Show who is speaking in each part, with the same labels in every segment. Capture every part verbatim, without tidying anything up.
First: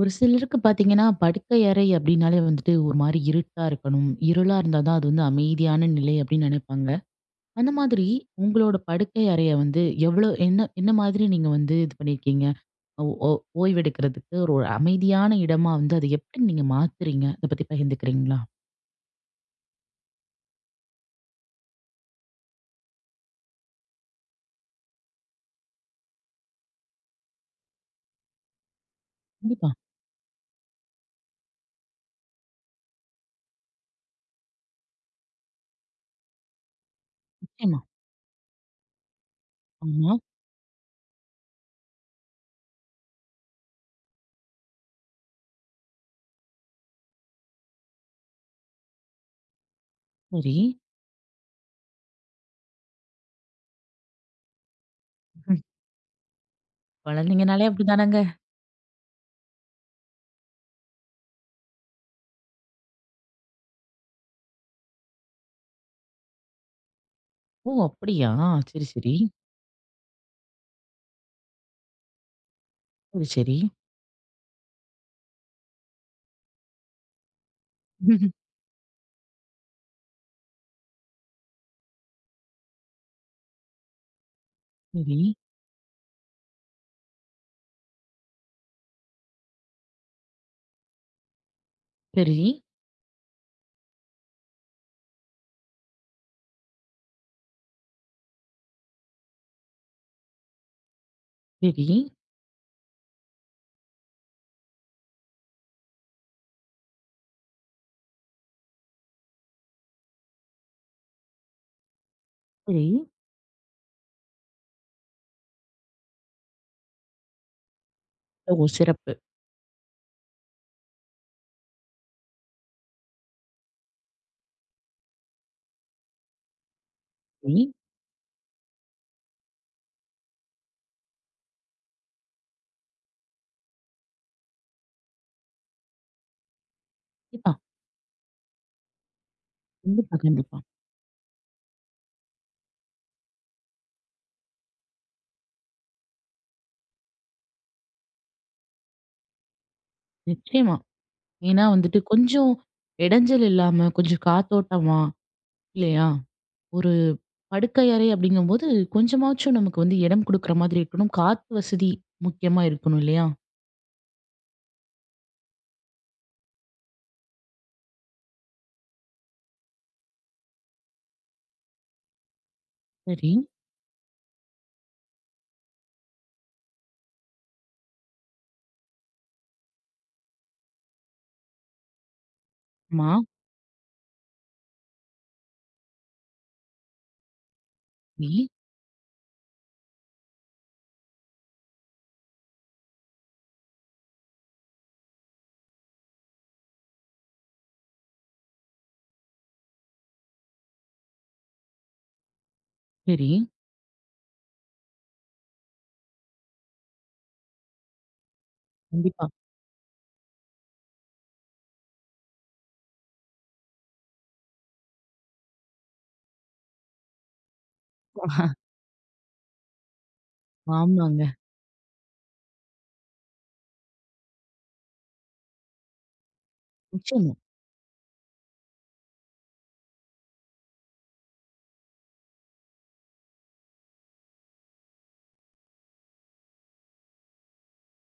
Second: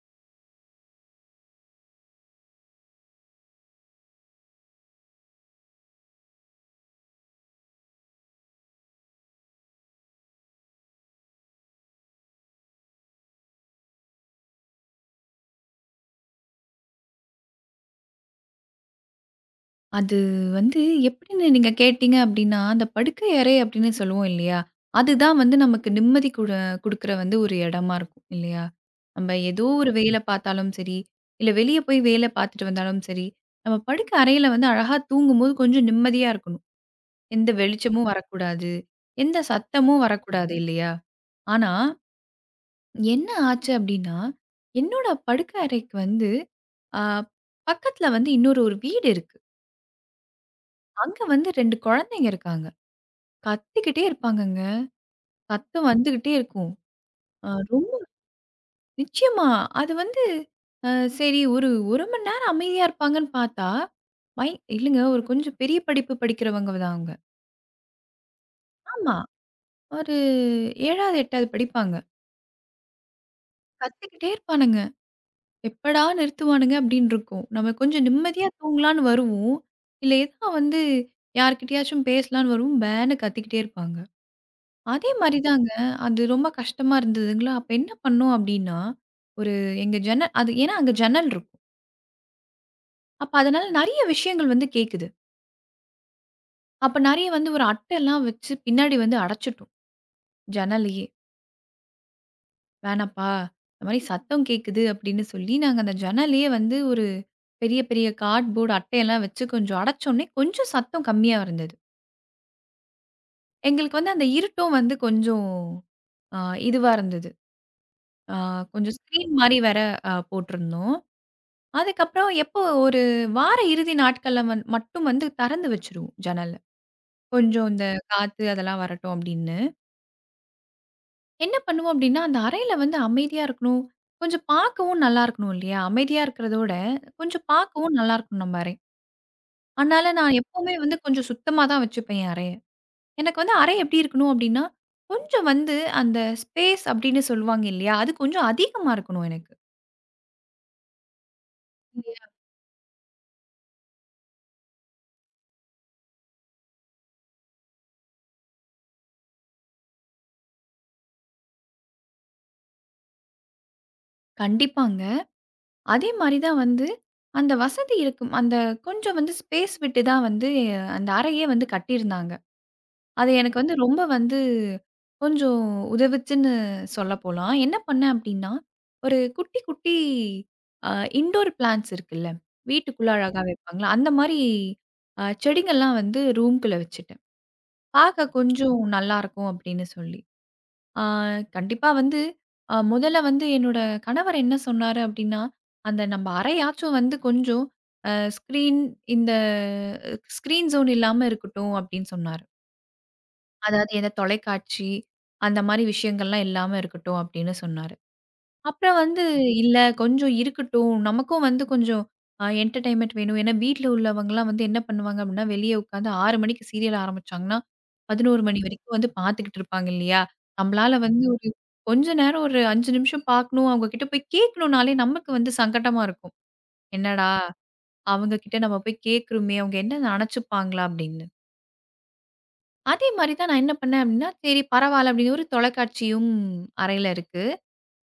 Speaker 1: ஒரு சிலருக்கு பார்த்தீங்கன்னா, படுக்கை அறை அப்டின்னாலே வந்துட்டு ஒரு மாரி இருட்டா இருக்கணும். இருளா இருந்தா தான் அது வந்து அமைதியான நிலை அப்டின்னு நெனைப்பாங்க. அந்த மாதிரி உங்களோட படுக்கை அறைய வந்து எவ்ளோ என்ன என்ன மாதிரி நீங்க வந்து இது பண்ணியிருக்கீங்க? ஓ ஓ ஓய்வெடுக்கிறதுக்கு ஒரு ஒரு அமைதியான இடமா வந்து அத எப்டி நீங்க மாத்துறீங்க? அத பத்தி பகிர்ந்துக்கிறீங்களா?
Speaker 2: அது வந்து எப்படின்னு நீங்க கேட்டீங்க அப்படின்னா, அந்த படுக்கை அறை அப்படின்னு சொல்லுவோம் இல்லையா? அதுதான் வந்து நமக்கு நிம்மதி குட குடுக்குற வந்து ஒரு இடமா இருக்கும் இல்லையா? நம்ம ஏதோ
Speaker 1: கண்டிப்பா.
Speaker 2: ஒரு வேலை பார்த்தாலும் சரி, இல்ல வெளிய போய் வேலை பார்த்துட்டு வந்தாலும் சரி, நம்ம படுக்கை அறையில வந்து அழகா தூங்கும்போது கொஞ்சம் நிம்மதியா இருக்கணும். எந்த
Speaker 1: நிச்சயமா.
Speaker 2: வெளிச்சமும் வரக்கூடாது, எந்த சத்தமும்
Speaker 1: ஆமா.
Speaker 2: வரக்கூடாது இல்லையா? ஆனா, என்ன ஆச்சு அப்படின்னா, என்னோட படுக்கை அறைக்கு வந்து அ பக்கத்துல வந்து இன்னொரு ஒரு வீடு இருக்கு.
Speaker 1: சரி.
Speaker 2: அங்க வந்து ரெண்டு குழந்தைங்க இருக்காங்க. கத்திக்கிட்டே இருப்பாங்கங்க.
Speaker 1: ம்.
Speaker 2: சத்தம் வந்துகிட்டே இருக்கும். அ
Speaker 1: குழந்தைங்கனாலே
Speaker 2: ரொம்
Speaker 1: அப்டிதானங்க.
Speaker 2: நிச்சயமா. அது வந்து அ சரி ஒரு 1 மணி நேரம் அமைதியா இருப்பாங்கன்னு பார்த்தா, மை இல்லங்க ஒரு கொஞ்சம் பெரிய படிப்பு படிக்கிறவங்க தான் அவங்க.
Speaker 1: ஓ! அப்டியா? சரி,
Speaker 2: ஆமா.
Speaker 1: சரி.
Speaker 2: ஒரு ஏழாவது, எட்டாவது படிப்பாங்க.
Speaker 1: சரி, சரி.
Speaker 2: கத்திக்கிட்டே இருப்பானுங்க. எப்படா நிறுத்துவானுங்க அப்படின்னு இருக்கும். நம்ம கொஞ்சம் நிம்மதியா தூங்கலான்னு வருவோம். இல்ல ஏதா வந்து யார்கிட்டயாச்சும் பேசலான்னு வருவோம். பேன்னு கத்திக்கிட்டே இருப்பாங்க. அதே
Speaker 1: சரி.
Speaker 2: மாரி தாங்க. அது ரொம்ப கஷ்டமா இருந்ததுங்களா, அப்ப என்ன பண்ணோம் அப்டின்னா, ஒரு எங்க ஜன்னல் அது ஏன்னா அங்க ஜன்னல் இருக்கும்.
Speaker 1: சரி.
Speaker 2: அப்ப அதனால நெறைய விஷயங்கள் வந்து கேக்குது. அப்ப நெறைய வந்து ஒரு அட்டைலாம் வச்சு பின்னாடி வந்து அடைச்சுட்டோம், ஜன்னலையே.
Speaker 1: சரி.
Speaker 2: "வேணாம்ப்பா, இந்த மாரி சத்தம் கேக்குது" அப்டின்னு சொல்லி நாங்க அந்த ஜன்னலையே வந்து ஒரு பெரிய பெரிய கார்ட்போர்டு அட்டையெல்லாம் வச்சு கொஞ்சம் அடைச்சோனே, கொஞ்சம் சத்தம் கம்மியா இருந்தது.
Speaker 1: சரி.
Speaker 2: எங்களுக்கு வந்து அந்த இருட்டும் வந்து கொஞ்சம் அ இதுவா இருந்தது. அ
Speaker 1: ஓ!
Speaker 2: கொஞ்சம்
Speaker 1: சிறப்பு.
Speaker 2: ஸ்க்ரீன் மாரி வேற அ போட்டிருந்தோம். அதுக்கப்புறம் எப்போ ஒரு வார இறுதி நாட்கள்ல வந் மட்டும் வந்து திறந்து வச்சுருவோம் ஜன்னல.
Speaker 1: சரி.
Speaker 2: கொஞ்சம் இந்த காத்து அதெல்லாம் வரட்டும் அப்படின்னு. என்ன பண்ணுவோம் அப்படின்னா, அந்த அறையில வந்து அமைதியா இருக்கணும். கொஞ்சம் பார்க்கவும் நல்லா இருக்கணும் இல்லையா? அமைதியா இருக்கிறதோட, கொஞ்சம்
Speaker 1: கண்டிப்பா,
Speaker 2: பார்க்கவும் நல்லா இருக்கணும் நம்ம அறை. அதனால
Speaker 1: கண்டிப்பா,
Speaker 2: நான்
Speaker 1: கண்டிப்பா.
Speaker 2: எப்பவுமே வந்து கொஞ்சம் சுத்தமா தான் வச்சுப்பேன் என் அறைய. எனக்கு வந்து அறை எப்படி இருக்கணும் அப்படின்னா, கொஞ்சம் வந்து அந்த ஸ்பேஸ் அப்படின்னு சொல்லுவாங்க இல்லையா? அது கொஞ்சம் அதிகமா இருக்கணும் எனக்கு.
Speaker 1: நிச்சயமா. ஏன்னா வந்துட்டு
Speaker 2: இல்லையா?
Speaker 1: கொஞ்சம் இடைஞ்சல் இல்லாம, கொஞ்சம் காத்தோட்டமா இல்லையா? ஒரு படுக்கை அறை அப்படிங்கும்போது, கொஞ்சமாச்சும் நமக்கு வந்து இடம் குடுக்குற மாதிரி இருக்கணும். காத்து வசதி முக்கியமா இருக்கணும் இல்லையா?
Speaker 2: கண்டிப்பாங்க. அதே மாரி தான் வந்து அந்த வசதி இருக்கும். அந்த கொஞ்சம் வந்து ஸ்பேஸ் விட்டு தான் வந்து அந்த அறையே வந்து கட்டியிருந்தாங்க. அது
Speaker 1: சரி.
Speaker 2: எனக்கு வந்து ரொம்ப வந்து கொஞ்சம் உதவுச்சுன்னு சொல்லப்போலாம். என்ன பண்ணேன் அப்டின்னா, ஒரு குட்டி குட்டி அ இன்டோர் பிளான்ட்ஸ் இருக்குல்ல,
Speaker 1: ஆமா.
Speaker 2: வீட்டுக்குள்ள அழகா வைப்பாங்கல்ல, அந்த மாரி அ செடிங்கள்லாம் வந்து ரூம்குள்ள வச்சுட்டேன். பார்க்க
Speaker 1: சரி,
Speaker 2: கொஞ்சம் நல்லாருக்கும் அப்டின்னு சொல்லி. ஆ கண்டிப்பா வந்து அ முதல்ல வந்து என்னோட கணவர் என்ன சொன்னாரு அப்டின்னா, அந்த நம்ம அறையாச்சும் வந்து கொஞ்சம் அ ஸ்க்ரீன் இந்த ஸ்க்ரீன் ஜோன் இல்லாம இருக்கட்டும் அப்டின்னு சொன்னாரு.
Speaker 1: சரி.
Speaker 2: அதாவது எந்த தொலைக்காட்சி அந்த மாரி விஷயங்கள்லாம் இல்லாம இருக்கட்டும் அப்டின்னு சொன்னாரு. அப்புறம் வந்து
Speaker 1: கண்டிப்பா.
Speaker 2: இல்ல கொஞ்சம் இருக்கட்டும். நமக்கும் வந்து கொஞ்சம் அ என்டர்டெயின்மென்ட் வேணும். ஏன்னா வீட்ல உள்ளவங்கலாம் வந்து என்ன பண்ணுவாங்க அப்டின்னா, வெளிய உட்காந்து ஆறு மணிக்கு சீரியல் ஆரம்பிச்சாங்கன்னா, பதினொரு மணி வரைக்கும் வந்து பார்த்துக்கிட்டு இருப்பாங்க இல்லையா? நம்மளால
Speaker 1: ஆமாங்க.
Speaker 2: வந்து ஒரு கொஞ்ச நேரம் ஒரு ஐந்து நிமிஷம் பார்க்கணும். அவங்க கிட்ட போய் கேட்கணும்னாலே நமக்கு வந்து சங்கட்டமா இருக்கும். என்னடா!
Speaker 1: நிச்சயமா.
Speaker 2: அவங்க கிட்ட நம்ம போய் கேட்கிறோமே, அவங்க என்ன நெனச்சுப்பாங்களா? அப்டின்னு. அதே மாரி தான் நான் என்ன பண்ணேன் அப்டின்னா, சரி பரவால்ல அப்டின்னு ஒரு தொலைக்காட்சியும் அறையில இருக்கு.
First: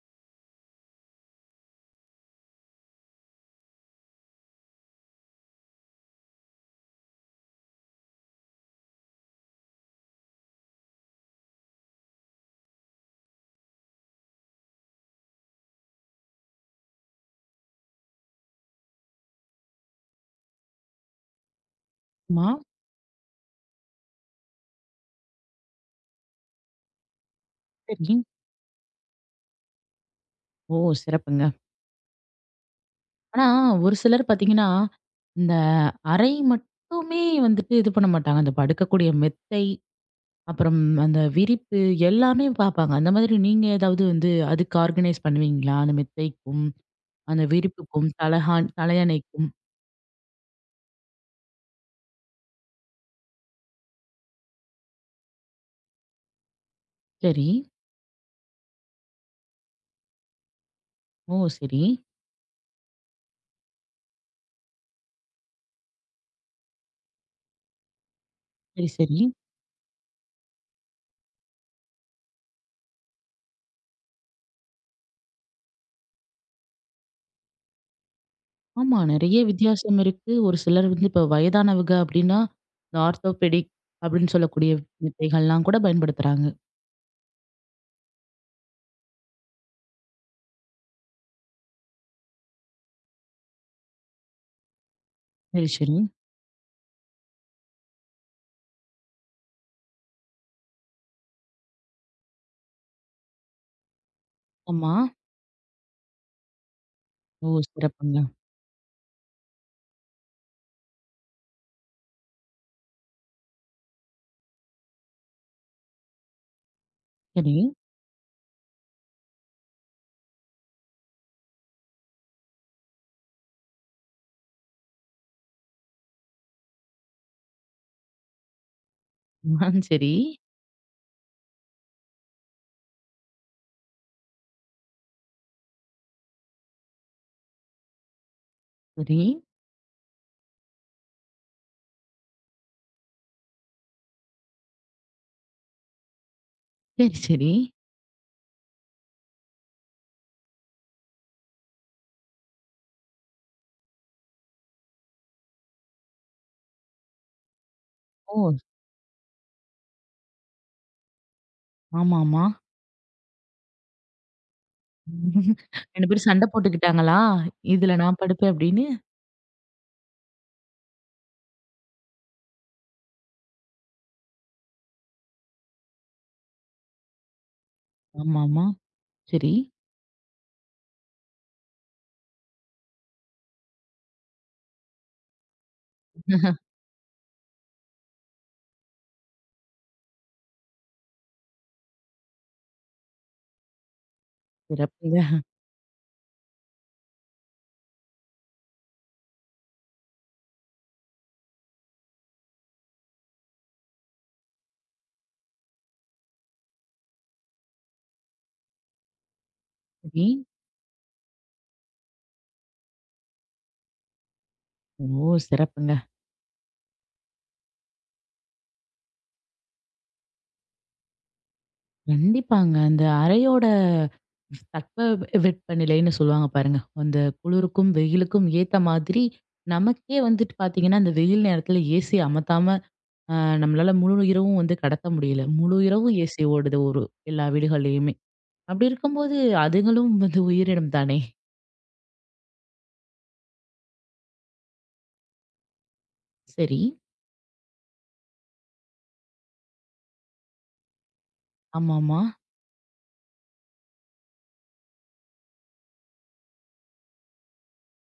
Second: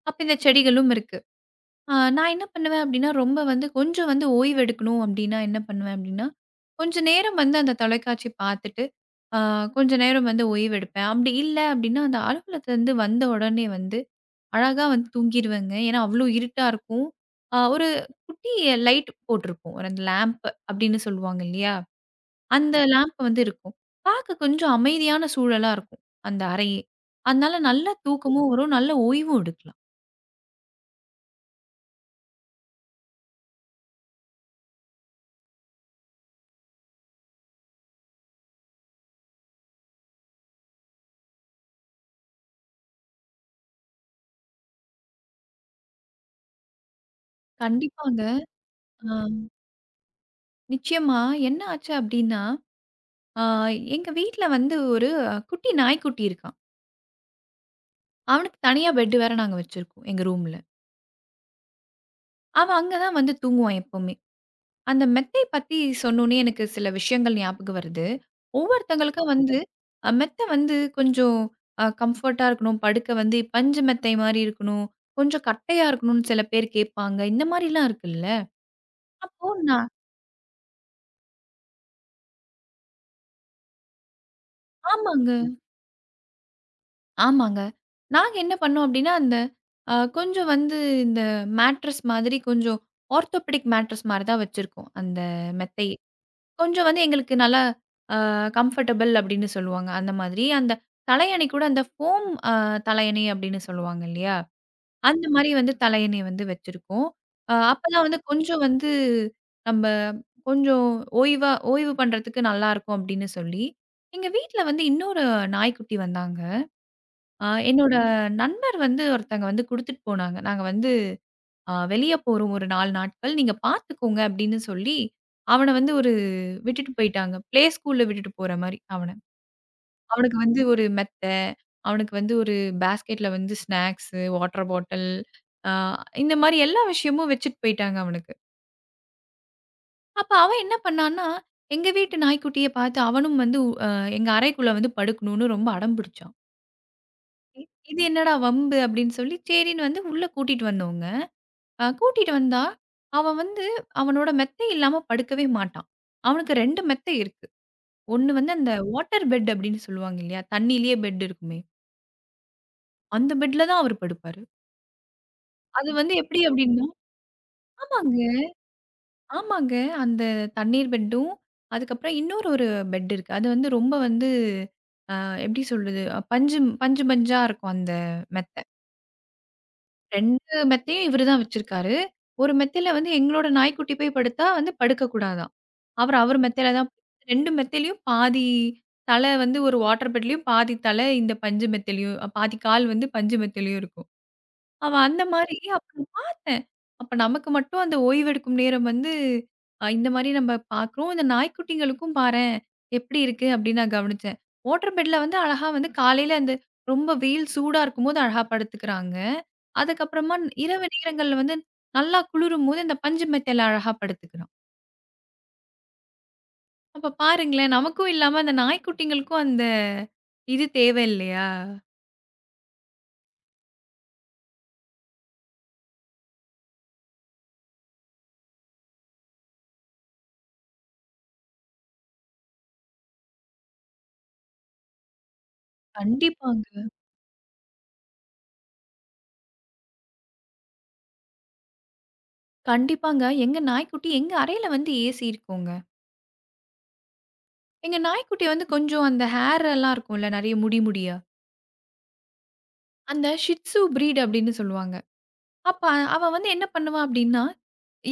Speaker 2: அப்ப இந்த செடிகளும் இருக்கு. ஆ, நான் என்ன பண்ணுவேன் அப்படின்னா, ரொம்ப வந்து கொஞ்சம் வந்து ஓய்வெடுக்கணும் அப்படின்னா என்ன பண்ணுவேன் அப்படின்னா, கொஞ்ச நேரம் வந்து அந்த தொலைக்காட்சி பார்த்துட்டு, ஆ கொஞ்ச நேரம் வந்து ஓய்வெடுப்பேன். அப்படி இல்ல அப்படின்னா, அந்த அலுவலகத்துலருந்து வந்த உடனே வந்து அழகா வந்து தூங்கிருவேங்க. ஏன்னா, அவ்வளோ இருட்டா இருக்கும். ஆ ஒரு குட்டி லைட் போட்டிருப்போம். ஒரு அந்த லேம்ப் அப்படின்னு சொல்லுவாங்க இல்லையா?
Speaker 1: ஆமா.
Speaker 2: அந்த லேம்ப் வந்து இருக்கும். பார்க்க கொஞ்சம் அமைதியான சூழலா இருக்கும் அந்த அறையே. அதனால நல்ல
Speaker 1: சரி.
Speaker 2: தூக்கமும் வரும், நல்ல ஓய்வும் எடுக்கலாம்.
Speaker 1: ஓ! சிறப்புங்க. ஆனா ஒரு சிலர் பார்த்தீங்கன்னா, இந்த அறை மட்டுமே வந்துட்டு இது பண்ண மாட்டாங்க. அந்த படுக்கக்கூடிய மெத்தை அப்புறம் அந்த விரிப்பு எல்லாமே பார்ப்பாங்க. அந்த மாதிரி நீங்க ஏதாவது வந்து அதுக்கு ஆர்கனைஸ் பண்ணுவீங்களா? அந்த மெத்தைக்கும், அந்த விரிப்புக்கும்,
Speaker 2: கண்டிப்பாங்க.
Speaker 1: தலகான்
Speaker 2: ஆ.
Speaker 1: தலையணைக்கும்.
Speaker 2: நிச்சயமா என்ன ஆச்சு அப்டின்னா, ஆ எங்க வீட்ல வந்து ஒரு அஹ், குட்டி நாய்க்குட்டி இருக்கான்.
Speaker 1: சரி.
Speaker 2: அவனுக்கு தனியா பெட் வேற நாங்க வச்சிருக்கோம், எங்க ரூம்ல.
Speaker 1: ஓ! சரி.
Speaker 2: அவன் அங்க தான் வந்து தூங்குவான் எப்பவுமே. அந்த மெத்தை பத்தி சொன்னோனே எனக்கு சில விஷயங்கள் ஞாபகம் வருது.
Speaker 1: சரி, சரி.
Speaker 2: ஒவ்வொருத்தங்களுக்கும் வந்து அ மெத்த வந்து கொஞ்சம் அ கம்ஃபர்ட்டா இருக்கணும். படுக்க வந்து பஞ்சு மெத்தை மாரி இருக்கணும். கொஞ்சம் கட்டையா இருக்கணும்னு சில பேர் கேட்பாங்க. இந்த மாரிலாம் இருக்குல்ல.
Speaker 1: ஆமா. நெறைய
Speaker 2: அப்போ நான்
Speaker 1: வித்தியாசம் இருக்கு. ஒரு சிலர் வந்து இப்ப வயதானவங்க அப்டின்னா, இந்த ஆர்த்தோபெடிக் அப்படின்னு சொல்லக்கூடிய
Speaker 2: ஆமாங்க.
Speaker 1: மெத்தைகள்லாம் கூட பயன்படுத்துறாங்க.
Speaker 2: ஆமாங்க. நாங்க என்ன பண்ணோம் அப்டின்னா, அந்த அ கொஞ்சம் வந்து இந்த மேட்ரஸ் மாதிரி கொஞ்சம் ஆர்த்தோபெடிக் மேட்ரஸ் மாரி தான் வச்சிருக்கோம். அந்த
Speaker 1: சரி,
Speaker 2: மெத்தை.
Speaker 1: சரி.
Speaker 2: கொஞ்சம் வந்து எங்களுக்கு நல்லா அ கம்ஃபர்டபிள் அப்டின்னு சொல்லுவாங்க. அந்த மாதிரி அந்த தலையணை கூட அந்த ஃபோம் அ தலையணை அப்டின்னு சொல்லுவாங்க இல்லையா?
Speaker 1: ஆமா.
Speaker 2: அந்த மாரி வந்து தலையணை வந்து வச்சிருக்கோம்.
Speaker 1: ஓ!
Speaker 2: அ அப்பதான் வந்து
Speaker 1: சிறப்புங்க.
Speaker 2: கொஞ்சம் வந்து நம்ப கொஞ்சம் ஓய்வா ஓய்வு பண்றதுக்கு நல்லாருக்கும் அப்டின்னு சொல்லி, எங்க வீட்ல வந்து இன்னொரு நாய்க்குட்டி வந்தாங்க. ஆ
Speaker 1: சரி.
Speaker 2: என்னோட நண்பர் வந்து ஒருத்தங்க வந்து குடுத்துட்டு போனாங்க. நாங்க வந்து அ வெளிய போறோம் ஒரு நாலு நாட்கள். நீங்க பார்த்துக்கோங்க அப்படின்னு சொல்லி, அவன வந்து ஒரு விட்டுட்டு போயிட்டாங்க. பிளே ஸ்கூல்ல விட்டுட்டு போற மாரி அவன.
Speaker 1: ஆ, சரி.
Speaker 2: அவனுக்கு வந்து ஒரு மெத்தை, அவனுக்கு வந்து ஒரு பாஸ்கெட்ல வந்து ஸ்நாக்ஸு, வாட்டர் பாட்டில் அ இந்த மாரி எல்லா விஷயமும் வச்சுட்டு போயிட்டாங்க அவனுக்கு.
Speaker 1: சரி.
Speaker 2: அப்ப அவன் என்ன பண்ணான்னா, எங்க வீட்டு நாய்க்குட்டிய பார்த்து அவனும் வந்து அ எங்க அறைக்குள்ள வந்து படுக்கணும்னு ரொம்ப அடம் பிடிச்சான்.
Speaker 1: சரி, சரி.
Speaker 2: இ இது என்னடா வம்பு அப்படின்னு சொல்லி, சரின்னு வந்து உள்ள கூட்டிட்டு வந்தோங்க. அ கூட்டிட்டு வந்தா, அவன் வந்து அவனோட மெத்தை இல்லாம படுக்கவே மாட்டான். அவனுக்கு ரெண்டு மெத்தை இருக்கு. ஒண்ணு வந்து
Speaker 1: ஓ!
Speaker 2: அந்த வாட்டர் பெட் அப்படின்னு சொல்லுவாங்க இல்லையா? தண்ணீலயே பெட் இருக்குமே.
Speaker 1: ஆமாமா.
Speaker 2: அந்த பெட்ல தான் அவரு படுப்பாரு. அது
Speaker 1: ரெண்டு
Speaker 2: வந்து
Speaker 1: பேரும்
Speaker 2: எப்படி
Speaker 1: சண்டை
Speaker 2: அப்படின்னா
Speaker 1: போட்டுக்கிட்டாங்களா? இதுல நான்
Speaker 2: ஆமாங்க,
Speaker 1: படுப்பேன் அப்படின்னு.
Speaker 2: ஆமாங்க. அந்த தண்ணீர் பெட்டும், அதுக்கப்புறம் இன்னொரு ஒரு பெட் இருக்கு. அது வந்து ரொம்ப வந்து அ எப்படி சொல்றது? அஹ், பஞ்சு பஞ்சு பஞ்சா இருக்கும் அந்த மெத்த.
Speaker 1: ஆமாமா. சரி.
Speaker 2: ரெண்டு மெத்தையும் இவரு தான் வச்சிருக்காரு. ஒரு மெத்தையில வந்து எங்களோட நாய்க்குட்டி போய் படுத்தா வந்து படுக்கக்கூடாதாம். அவரு அவர் அவர் மெத்தையில தான் ரெண்டு மெத்தையிலயும் பாதி தலை வந்து ஒரு வாட்டர் பெட்லயும், பாதி தலை இந்த பஞ்சு மெத்தையிலயும், பாதி கால் வந்து பஞ்சு மெத்தையிலயும் இருக்கும். அவ
Speaker 1: சிறப்புங்க.
Speaker 2: அந்த மாரி அப்புறம் பார்த்தேன். அப்ப நமக்கு மட்டும் அந்த ஓய்வெடுக்கும் நேரம் வந்து, அ இந்த மாரி நம்ம பார்க்குறோம். இந்த நாய்க்குட்டிகளுக்கும் பாரேன், எப்படி இருக்கு அப்படின்னு நான் கவனிச்சேன். வாட்டர் பெட்ல வந்து அழகா வந்து காலையில அந்த ரொம்ப வெயில் சூடா இருக்கும்போது அழகா படுத்துக்கிறாங்க.
Speaker 1: சரி.
Speaker 2: அதுக்கப்புறமா இரவு நேரங்கள்ல வந்து நல்லா குளிரும்போது இந்த பஞ்சு மெத்தையில அழகா படுத்துக்கிறோம்.
Speaker 1: ஓ! சிறப்புங்க.
Speaker 2: அப்ப பாருங்களேன், நமக்கும் இல்லாம அந்த நாய்க்குட்டிங்களுக்கும் அந்த இது தேவை இல்லையா?
Speaker 1: கண்டிப்பாங்க. அந்த அறையோட தட்பவெப்பநிலைன்னு சொல்லுவாங்க பாருங்க. அந்த குளிருக்கும், வெயிலுக்கும் ஏத்த மாதிரி நமக்கே வந்துட்டு பார்த்தீங்கன்னா, அந்த வெயில் நேரத்துல ஏசி அமத்தாம அ நம்மளால முழு இரவும் வந்து கடத்த முடியல. முழு இரவும் ஏசி ஓடுது
Speaker 2: கண்டிப்பாங்க.
Speaker 1: ஒரு எல்லா வீடுகள்லயுமே. அப்படி இருக்கும்போது அதுங்களும் வந்து உயிரினம் தானே!
Speaker 2: கண்டிப்பாங்க. எங்க நாய்க்குட்டி எங்க அறையில வந்து ஏசி இருக்குங்க.
Speaker 1: சரி.
Speaker 2: எங்க நாய்க்குட்டி வந்து கொஞ்சம் அந்த ஹேர் எல்லாம் இருக்கும்ல நெறைய முடி முடியா,
Speaker 1: ஆமாமா.
Speaker 2: அந்த ஷிட்ஸு பிரீட் அப்படின்னு சொல்லுவாங்க. அப்ப அவ வந்து என்ன பண்ணுவா அப்படின்னா,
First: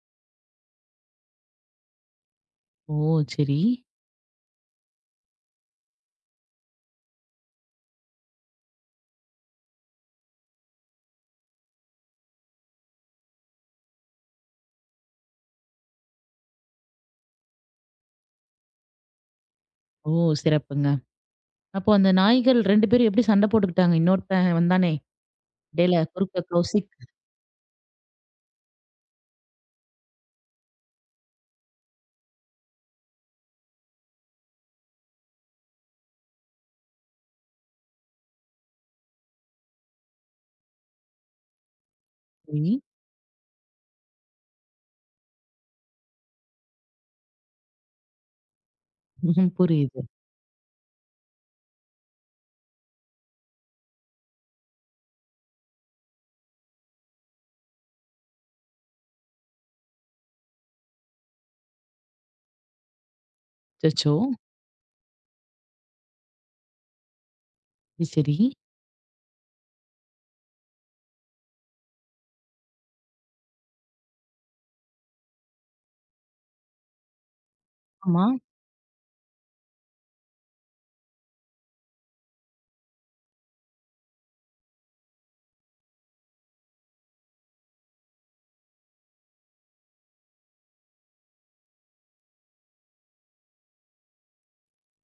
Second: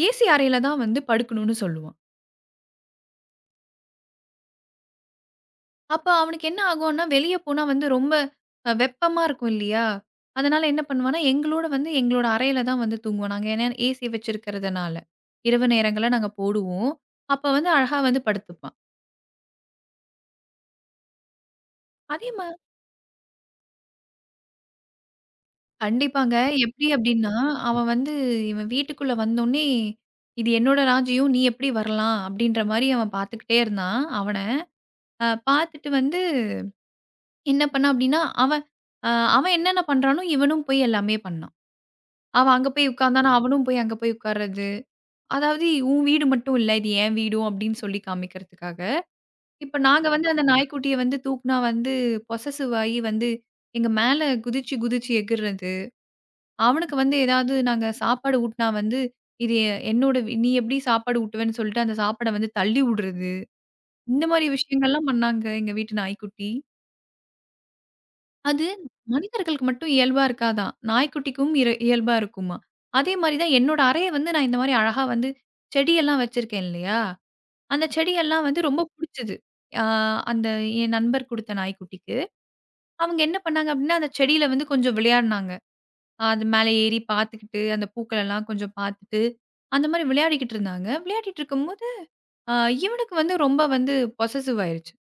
Speaker 2: ஏசி அறையில தான் வந்து படுக்கணும்னு சொல்லுவான்.
Speaker 1: ஓ! சரி.
Speaker 2: அப்ப அவனுக்கு என்ன ஆகும்னா, வெளிய போனா வந்து ரொம்ப அ வெப்பமா இருக்கும் இல்லையா? அதனால என்ன பண்ணுவான்னா, எங்களோட வந்து எங்களோட அறையில தான் வந்து தூங்குவான். நாங்க ஏன்னா ஏசி வச்சிருக்கிறதுனால. இரவு நேரங்கள்ல நாங்க போடுவோம். அப்ப வந்து அழகா வந்து படுத்துப்பான்.
Speaker 1: ஓ! சிறப்புங்க. அப்போ அந்த
Speaker 2: அதே
Speaker 1: நாய்கள் ரெண்டு பேரும் எப்படி சண்டை போட்டுக்கிட்டாங்க? இன்னொருத்தன் வந்தானே, இடையில
Speaker 2: கண்டிப்பாங்க.
Speaker 1: குறுக்க
Speaker 2: எப்டி
Speaker 1: கௌசிக்
Speaker 2: அப்டின்னா, அவன் வந்து இவன் வீட்டுக்குள்ள வந்தோனே, "இது என்னோட ராஜ்யம். நீ எப்டி வரலாம்?" அப்டின்ற மாரி அவன் பார்த்துக்கிட்டே இருந்தான் அவன. அ பார்த்துட்டு வந்து என்ன பண்ணான் அப்டின்னா, அவன் அ அவன் என்னென்ன பண்றானோ, இவனும் போய் எல்லாமே பண்ணான். அவன் அங்க
Speaker 1: போயி
Speaker 2: போய் உட்கார்ந்தானா, அவனும் போய் அங்க போய் உட்கார்றது. அதாவது "உன் வீடு மட்டும் இல்ல. இது என் வீடும்" அப்டின்னு சொல்லி காமிக்கிறதுக்காக.
Speaker 1: ம்ஹ்ம்.
Speaker 2: இப்ப
Speaker 1: புரியுது.
Speaker 2: நாங்க வந்து அந்த நாய்க்குட்டிய வந்து தூக்குனா வந்து பொசெசிவ் ஆயி வந்து எங்க மேல குதிச்சு, குதிச்சு எகுர்றது. அவனுக்கு வந்து ஏதாவது நாங்க சாப்பாடு ஊட்டினா வந்து, இது எ- என்னோட வி- நீ எப்படி சாப்பாடு ஊட்டுவேன்னு சொல்லிட்டு அந்த சாப்பாட வந்து தள்ளி விடுறது.
Speaker 1: அச்சச்சோ!
Speaker 2: இந்த மாரி விஷயங்கள்லாம் பண்ணாங்க எங்க வீட்டு நாய்க்குட்டி.
Speaker 1: சரி, சரி.
Speaker 2: அது மனிதர்களுக்கு மட்டும் இயல்பா இருக்காதாம். நாய்க்குட்டிக்கும் இர இயல்பா இருக்குமாம். அதே மாரி தான் என்னோட அறைய வந்து நான் இந்த மாரி அழகா வந்து செடியெல்லாம் வச்சிருக்கேன் இல்லையா? அந்த
Speaker 1: ஆமா.
Speaker 2: செடியெல்லாம் வந்து ரொம்ப புடிச்சது. ஆ அந்த என் நண்பர் குடுத்த நாய்க்குட்டிக்கு. அவங்க என்ன பண்ணாங்க அப்படின்னா, அந்த செடியில வந்து கொஞ்சம் விளையாடுனாங்க. அது மேல ஏறி பார்த்துக்கிட்டு, அந்த பூக்கள் எல்லாம் கொஞ்சம் பார்த்துட்டு, அந்த மாரி விளையாடிக்கிட்டு இருந்தாங்க. விளையாடிட்டு இருக்கும்போது, அ இவனுக்கு வந்து ரொம்ப வந்து பொசசிவ் ஆயிருச்சு.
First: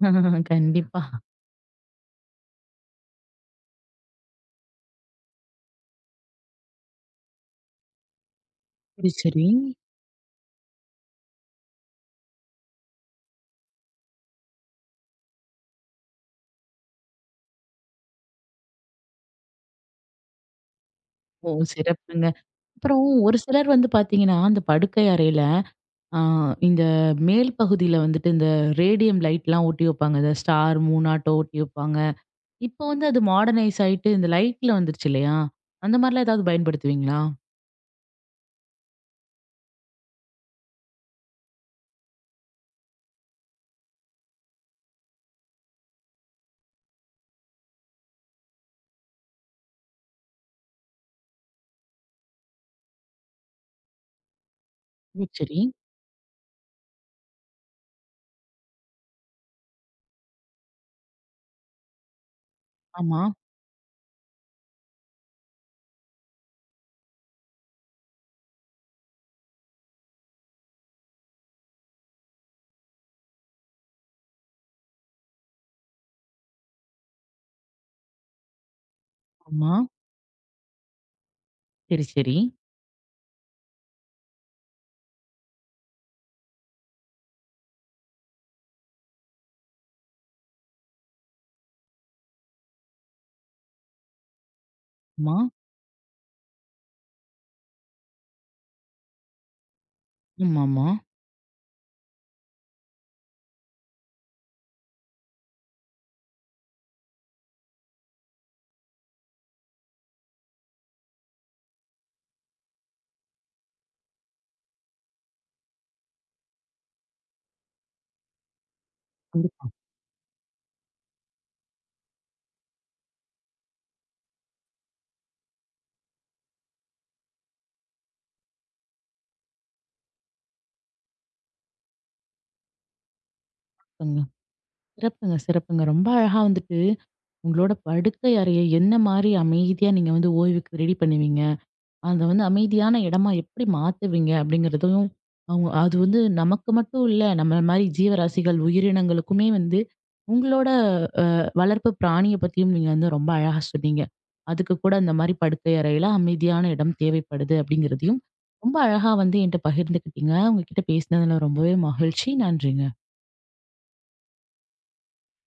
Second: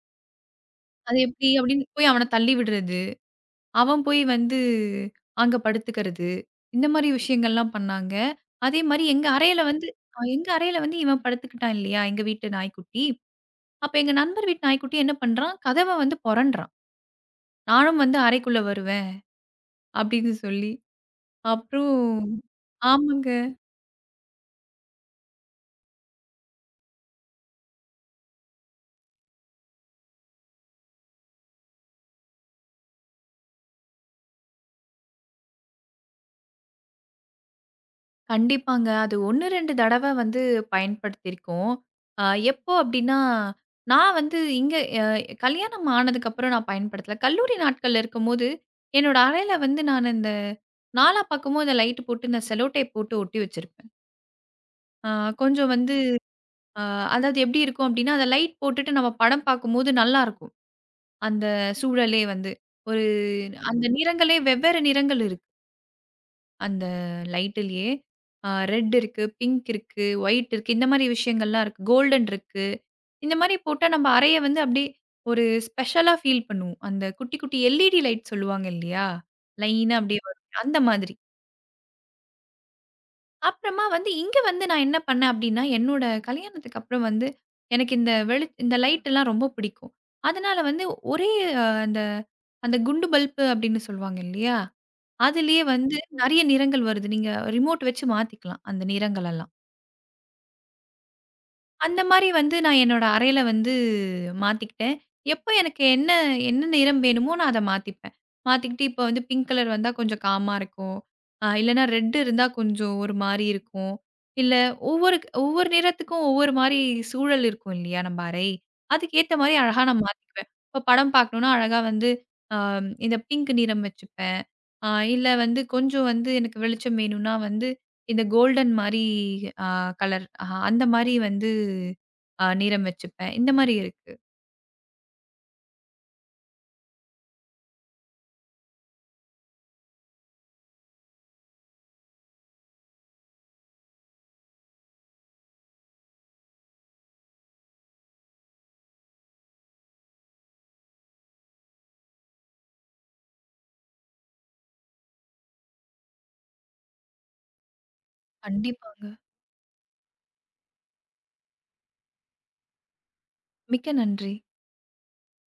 Speaker 1: கண்டிப்பா.
Speaker 2: அது எப்படி அப்படின்னு போய் அவன தள்ளி விடுறது, அவன் போய் வந்து அங்க படுத்துக்கிறது, இந்த மாரி விஷயங்கள்லாம் பண்ணாங்க. அதே மாரி
Speaker 1: சரி,
Speaker 2: எங்க
Speaker 1: சரி.
Speaker 2: அறையில வந்து அ எங்க அறையில வந்து இவன் படுத்துக்கிட்டான் இல்லையா, எங்க வீட்டு நாய்க்குட்டி. அப்ப எங்க நண்பர் வீட்டு நாய்க்குட்டி என்ன பண்றான், கதவ வந்து பொரண்டுறான். நானும் வந்து அறைக்குள்ள வருவேன் அப்படின்னு சொல்லி.
Speaker 1: ஓ!
Speaker 2: அப்புறம்
Speaker 1: சிறப்புங்க. அப்புறம்
Speaker 2: ஆமாங்க.
Speaker 1: ஒரு சிலர் வந்து பார்த்தீங்கன்னா, அந்த படுக்கை அறையில ஆ இந்த மேல் பகுதியில வந்துட்டு இந்த ரேடியம் லைட்லாம் ஒட்டி வைப்பாங்க. இந்த ஸ்டார், மூனாட்டோ ஒட்டி வைப்பாங்க. இப்போ வந்து அது மாடர்னைஸ் ஆயிட்டு இந்த லைட்ல வந்துருச்சு இல்லையா? அந்த மாரிலாம் ஏதாவது பயன்படுத்துவீங்களா?
Speaker 2: கண்டிப்பாங்க. அது ஒன்று, ரெண்டு தடவ வந்து பயன்படுத்தியிருக்கோம். அ எப்போ அப்டின்னா, நான் வந்து இங்க அ கல்யாணம் ஆனதுக்கப்புறம் நான் பயன்படுத்தல. கல்லூரி நாட்கள்ல இருக்கும்போது, என்னோட அறையில வந்து நான் இந்த நாலா பக்கமும் இந்த லைட் போட்டு, இந்த செல்லோ டேப் போட்டு ஒட்டி வச்சிருப்பேன். அ
Speaker 1: ம். சரி.
Speaker 2: கொஞ்சம் வந்து அ அதாவது எப்டி இருக்கும் அப்டின்னா, அந்த லைட் போட்டுட்டு நம்ம படம் பார்க்கும்போது நல்லாருக்கும். அந்த சூழலே வந்து. ஒரு
Speaker 1: ஆமா,
Speaker 2: அந்த நிறங்களே வெவ்வேறு நிறங்கள் இருக்கு. அந்த லைட்டிலேயே. அ ரெட் இருக்கு, பிங்க் இருக்கு, ஒயிட் இருக்கு. இந்த மாரி விஷயங்கள்லாம் இருக்கு. கோல்டன் இருக்கு. இந்த மாரி போட்டா நம்ம அறைய வந்து அப்படியே ஒரு ஸ்பெஷலா ஃபீல் பண்ணுவோம். அந்த குட்டி, குட்டி எல்இடி லைட் சொல்லுவாங்க இல்லையா?
Speaker 1: ஆமா.
Speaker 2: லைனா அப்படியே வரும். அந்த மாதிரி.
Speaker 1: சரி, சரி.
Speaker 2: அப்புறமா வந்து இங்க வந்து நான் என்ன பண்ணேன் அப்படின்னா, என்னோட கல்யாணத்துக்கு அப்புறம் வந்து எனக்கு இந்த வெளி இந்த லைட் எல்லாம் ரொம்ப பிடிக்கும். அதனால வந்து ஒரே அஹ், அந்த அந்த குண்டு பல்பு அப்படின்னு சொல்லுவாங்க இல்லையா?
Speaker 1: ஆமா.
Speaker 2: அதுலயே வந்து நெறைய நிறங்கள் வருது. நீங்க ரிமோட் வச்சு மாத்திக்கலாம் அந்த நிறங்களெல்லாம்.
Speaker 1: ஆமாமா.
Speaker 2: அந்த மாரி வந்து நான் என்னோட அறையில வந்து மாத்திக்கிட்டேன். எப்ப எனக்கு என்ன என்ன நிறம் வேணுமோ நான் அத மாத்திப்பேன். மாத்திக்கிட்டு இப்ப வந்து பிங்க் கலர் வந்தா கொஞ்சம் காமா இருக்கும். அ இல்லன்னா ரெட் இருந்தா கொஞ்சம் ஒரு மாரி இருக்கும். இல்ல ஒவ்வொரு ஒவ்வொரு நிறத்துக்கும் ஒவ்வொரு மாரி சூழல் இருக்கும் இல்லையா நம்ம அறை. அதுக்கேத்த மாரி அழகா நான் மாத்திக்குவேன். இப்ப படம் பார்க்கணும்னா அழகா வந்து அ இந்த பிங்க் நிறம் வச்சுப்பேன். அ இல்ல வந்து கொஞ்சம் வந்து எனக்கு வெளிச்சம் வேணும்னா வந்து இந்த கோல்டன் மாரி அ கலர். அ அந்த மாரி வந்து அ நிறம் வச்சுப்பேன். இந்த மாரி இருக்கு.
Speaker 1: சிறப்புங்க. சிறப்புங்க, சிறப்புங்க. ரொம்ப அழகா வந்துட்டு, உங்களோட படுக்கை அறைய என்ன மாரி அமைதியா நீங்க வந்து ஓய்வுக்கு ரெடி பண்ணுவீங்க? அத வந்து அமைதியான இடமா எப்படி மாத்துவீங்க அப்படிங்கிறதையும், அவங்க அது வந்து நமக்கு மட்டும் இல்ல, நம்மள மாரி ஜீவராசிகள், உயிரினங்களுக்குமே வந்து உங்களோட அ வளர்ப்பு பிராணிய பத்தியும் நீங்க வந்து ரொம்ப அழகா சொன்னீங்க. அதுக்கு கூட இந்த மாரி படுக்கை அறையில அமைதியான இடம் தேவைப்படுது அப்படிங்கிறதையும், ரொம்ப அழகா
Speaker 2: கண்டிப்பாங்க.
Speaker 1: வந்து என்ட்ட பகிர்ந்துக்கிட்டீங்க. உங்ககிட்ட பேசினதுல ரொம்பவே மகிழ்ச்சி. நன்றிங்க.
Speaker 2: மிக்க நன்றி.